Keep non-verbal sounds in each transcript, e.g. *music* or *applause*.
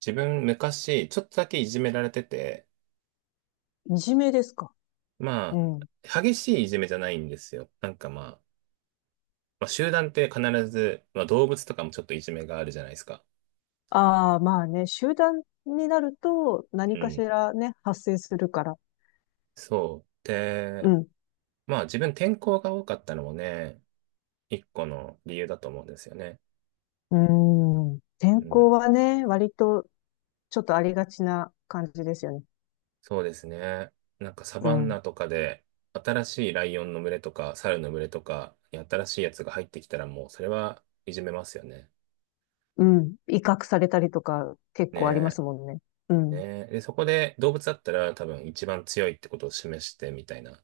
自分昔、ちょっとだけいじめられてて、いじめですか。うまん。あ、激しいいじめじゃないんですよ。なんかまあ、集団って必ず、まあ動物とかもちょっといじめがあるじゃないですか。ああ、まあね、集団になるとう何かしん。らね、発生するから。そう。うで、ん。まあ自分転校が多かったのもね、一個の理由だと思うんですよね。うーん。う転校ん。はね、割とちょっとありがちな感じですよね。そうですね。なんかサうバンん。ナとかで、新しいライオンの群れとか、猿の群れとかに新しいやつが入ってきたらもう、それはいじめますよね。うん。威嚇されたりとか結構ありまねすもんね。うねん。え、で、そこで動物だったら多分一番強いってことを示してみたいな、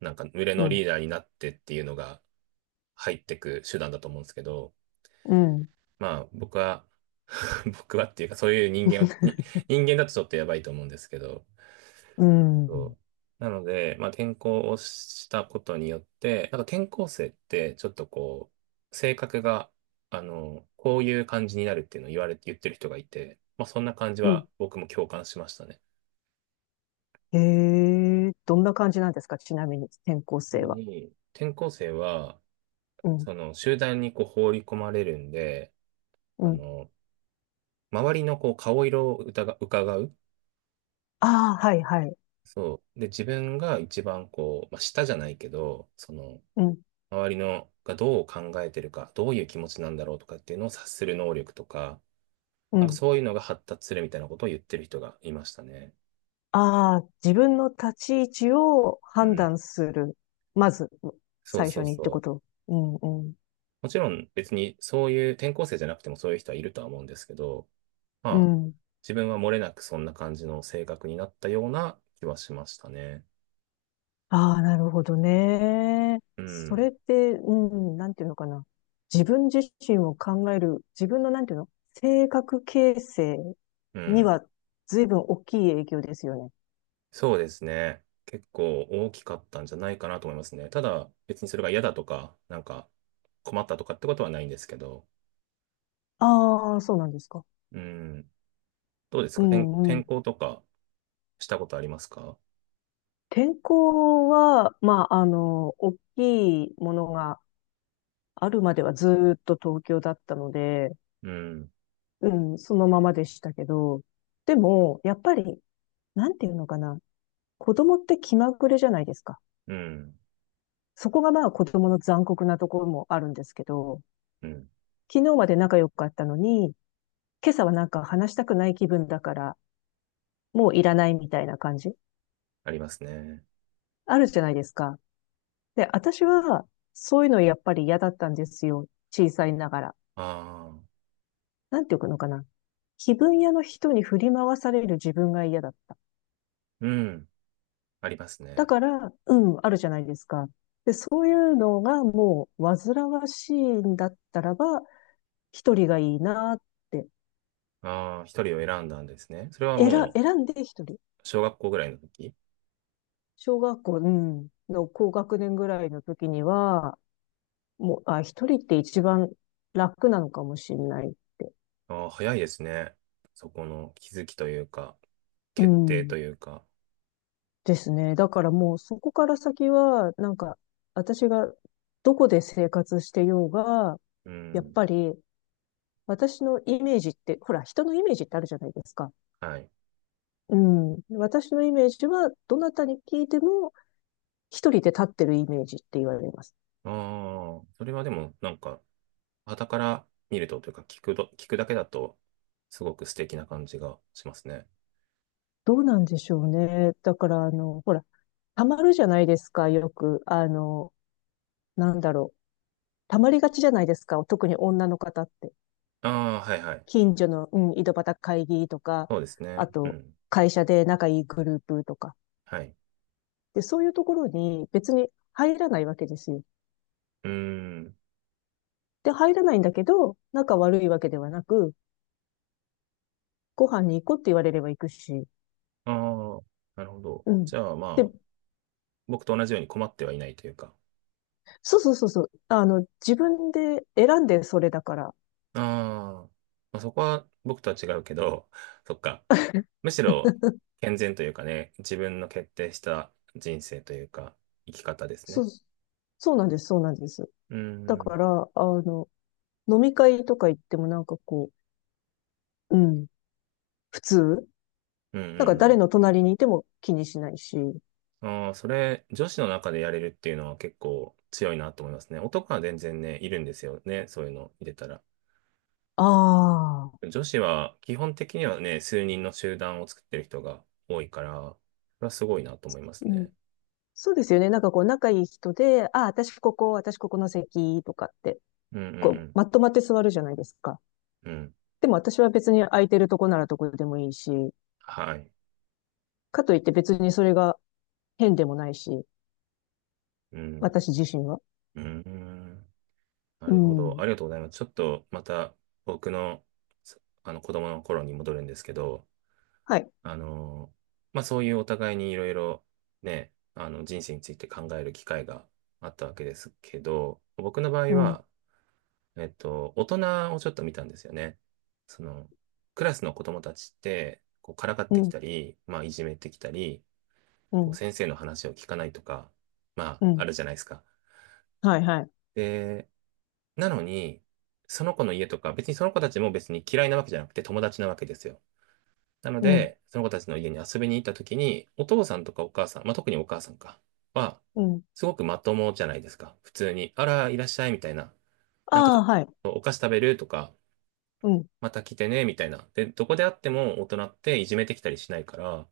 なんか群れうのん。リーダーになってっていうのが入ってく手段だと思うんですけど、うん。まあ僕は、*laughs* 僕はっていうかそういう*laughs* 人間だとちょっとやばいと思うんですけど、うん。そう。なので、まあ転校をしたことによって、なんか転校生ってちょっとこう、性格が、あの、こういう感じになるっていうのを言われて、言ってる人がいて、まあそんな感じうん。は僕も共感しましたね。へえ、どんな感じなんですかちなみに、転校ちな生みは。に、転校生は、うん。その集団にこう放り込まれるんで、うあん。の、周りのこう顔色を疑う、伺う。ああ、はい、はい。そう。で、自分が一番こう、まあ、下じゃないけど、その、うん。周りのがどう考えてるか、どういう気持ちなんだろうとかっていうのを察する能力とか、うなんかん。そういうのが発達するみたいなことを言ってる人がいましたね。ああ、自分の立ち位置をう判ん。断する。まず、そう最そ初うにってこそう。と。うん、うん、もちろん別にそういう転校生じゃなくてもそういう人はいるとは思うんですけど、うまあ、ん。自分は漏れなくそんな感じの性格になったような気はしましたね。ああ、なるほどね。うそれん、って、なんていうのかな。自分自身を考える、自分のなんていうの性格形成うにん。は随分大きい影響ですよね。そうですね。結構大きかったんじゃないかなと思いますね。ただ、別にそれが嫌だとか、なんか困ったとかってことはないんですけど、ああ、そうなんですか。うん。どうですうか転、んうん。転校とかしたことありますか？天候は、まあ、大きいものがあるまではずーっと東京だったので、うん、うん、そのままでしたけど、でも、やっぱり、なんていうのかな、子供って気まぐれじゃないですか。うん、そこがまあ子供の残酷なところもあるんですけど、うん。昨日まで仲良かったのに、今朝はなんか話したくない気分だから、もういらないみたいな感じありますね。あるじゃないですか。で、私は、そういうのやっぱり嫌だったんですよ。小さいながら。ああ、なんていうのかな。気分屋の人に振り回される自分が嫌だった。うん、ありますだね。から、うん、あるじゃないですか。で、そういうのがもう煩わしいんだったらば、一人がいいなって。ああ、一人を選んだんですね。それは選、も選んで一人。う、小学校ぐらいの時。小学校、うんの高学年ぐらいの時には、もう、あ、一人って一番楽なのかもしれないって。ああ、早いですね。そこの気づきというか、う決定とん。いうか。ですね。だからもうそこから先は、なんか、私がどこで生活してようが、うやっん。ぱり私のイメージって、ほら、人のイメージってあるじゃないですか。はい。うん。私のイメージは、どなたに聞いても、一人で立ってるイメージって言われます。ああ、それはでも、なんか、傍から見るとというか、聞くだけだと、すごく素敵な感じがしますね。どうなんでしょうね。だから、ほら、溜まるじゃないですか、よく。なんだろう。溜まりがちじゃないですか、特に女の方って。ああ、はいはい。近所の、うん、井戸端会議とか、そうですあね。うと、ん。会社で仲いいグループとか。はい。で、そういうところに別に入らないわけですよ。うーん。で、入らないんだけど、仲悪いわけではなく、ご飯に行こうって言われれば行くし、ああ、なるほど。うん。じゃあ、で、まあ、僕と同じように困ってはいないというか。そうそうそうそう。あの、自分で選んでそれだから。ああ、まあ、そこは僕とは違うけど、*laughs* そっか。むしろ健全というかね、自分の決定した人生というか、生き方ですそう、ね。そうなんです、そうなんです。うだん、うかん、ら、あの、飲み会とか行ってもなんかこう、うん、普通うなんか誰ん、の隣にいても気にしないし。うん。ああ、それ、女子の中でやれるっていうのは結構強いなと思いますね。男は全然ね、いるんですよね。そういうの入れたら。ああ、女子は基本的にはね、数人の集団を作ってる人が多いから、それはすごいなと思いますうん。ね。そうですよね。なんかこう、仲いい人で、ああ、私ここ、私ここの席とかって、うん、うこう、ん、まとまって座るじゃないですか。うん。うん。でも私は別に空いてるとこならどこでもいいし、はい。かといって別にそれが変でもないし、うん。私自身は。うん。なうるほど。ん。ありがとうございます。ちょっとまた僕の、そあの子供の頃に戻るんですけど、はい。あの、まあそういうお互いにいろいろね、あの人生について考える機会があったわけですけど、僕の場う合ん、は、大人をちょっと見たんですよね。その、クラスの子供たちって、こうからかっうてきん、たり、まあいじめてきたり、うこうん、先生の話を聞かないとか、まあうあん。るじゃないですか。はい、はい。で、なのに、その子の家とか、別にその子たちも別に嫌いなわけじゃなくて友達なわけですよ。なのうん、で、その子たちの家に遊びに行った時に、お父さんとかお母さん、まあ、特にお母さんか、は、うん。すごくまともじゃないですか。普通に、あら、いらっしゃい、みたいな。なんかああ、はい。お菓子食べるとか、うん、また来てね、みたいな。で、どこであっても大人っていじめてきたりしないから、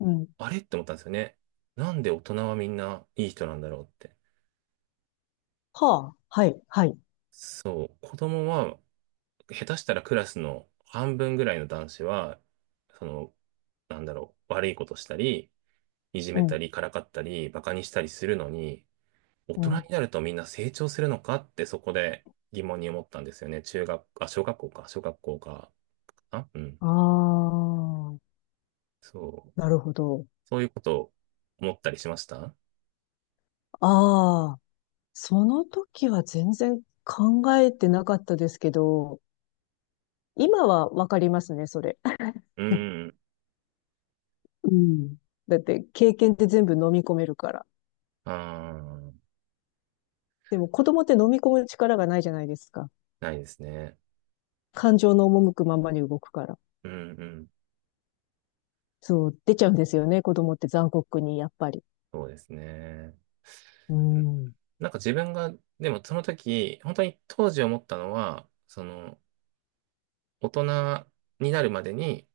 うん。あれって思ったんですよね。なんで大人はみんないい人なんだろうって。はあ、はい、はい。そう、子供は下手したらクラスの半分ぐらいの男子は、その、なんだろう、悪いことしたり、いじうめたん、り、からかったり、バカにしたりするのに、大う人ん。になるとみんな成長するのかってそこで疑問に思ったんですよね。中学、あ、小学校か、あ、うん。ああ、そう。なるほど。そういうことを思ったりしました。ああ、その時は全然考えてなかったですけど、今はわかりますね、それ。うん。うん。だって、経験って全部飲み込めるから。ああ、でも、子供って飲み込む力がないじゃないですか。ないですね。感情の赴くままに動くから。うんうん。そう、出ちゃうんですよね、子供って残酷に、やっぱり。そうですね。ううん。ん。なんか自分が、でもその時、本当に当時思ったのは、その、大人になるまでに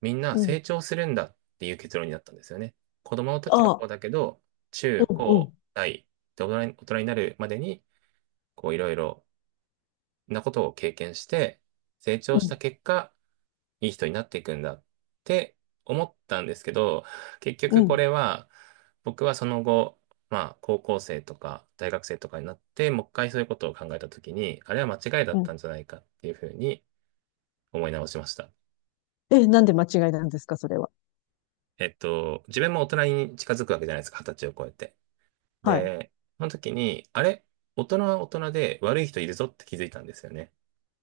みんなうん。成長するんだっていう結論になったんですよね。子供の時はあこうあ、だけど、中うん、う高ん、大で大人になるまでにこういろいろなことを経験して成長うしたん、結果、いい人になっていくんだって思ったんですけど、結う局こん、れは僕はその後、まあ高校生とか大学生とかになってもう一回そういうことを考えた時に、あれは間違いだうったんん。じゃないかっていうふうに思い直しました。え、なんで間違いなんですか、それは。自分も大人に近づくわけじゃないですか、二十歳を超えて。はい。で、その時に、あれ大人は大人で悪い人いるぞって気づいたんですよね。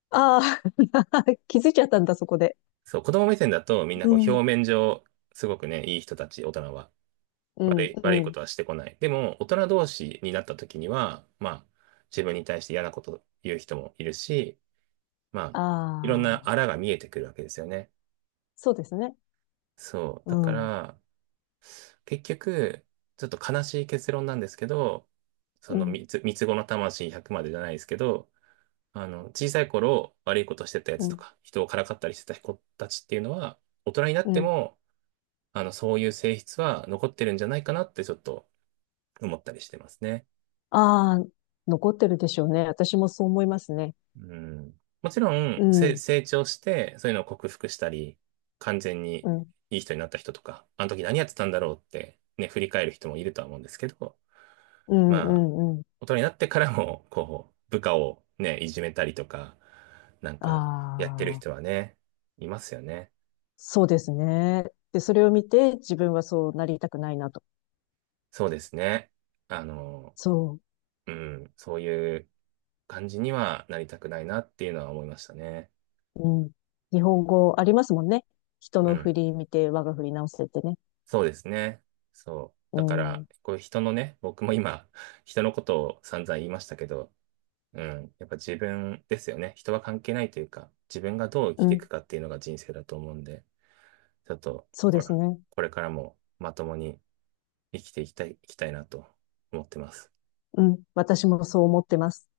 ああ、*laughs* 気づいちゃったんだ、そこで。そう、子供目線だとみんなうこうん、表面上、すごくね、いい人たち、大人は。うん、う悪いこん。とはしてこない。でも、大人同士になった時には、まあ、自分に対して嫌なこと言う人もいるし、まあ、いろんあなあ、あらが見えてくるわけですよね。そうですね。そう。うだかん、ら、結局、ちょっと悲しい結論なんですけど、そうのん、三つ子の魂100までじゃないですけど、あの、小さい頃悪いことしてたやうつとん、か、人をからかったりしてた子たちっていうのは、大人になっうてん。も、あの、そういう性質は残ってるんじゃないかなってちょっと思ったりしてますね。ああ、残ってるでしょうね。私もそう思いますね。うん。もちろうん、ん、成長して、そういうのを克服したり、完全にうん、いい人になった人とか、あの時何やってたんだろうってね、振り返る人もいるとは思うんですけど、うん、うまあ、ん、うん。大人になってからも、*laughs* こう、部下をね、いじめたりとか、なんあか、やってるあ、人はね、いますよね。そうですね。で、それを見て、自分はそうなりたくないなと。そうですね。あの、そう。うん、そういう感じにはなりたくないなっていうのは思いましたね。うん。日本語ありますもんね。人うのん、振り見て我が振り直せってね。そうですね。そう。うだから、ん。こういう人のね、僕も今、人のことを散々言いましたけど、うん、やっぱ自分ですよね。人は関係ないというか、自分がどう生うきていん。くかっていうのが人生だと思うんで、ちょっと、そうこでれ、すね。これからもまともに生きていきたい、いきたいなと思ってます。うん。私もそう思ってます。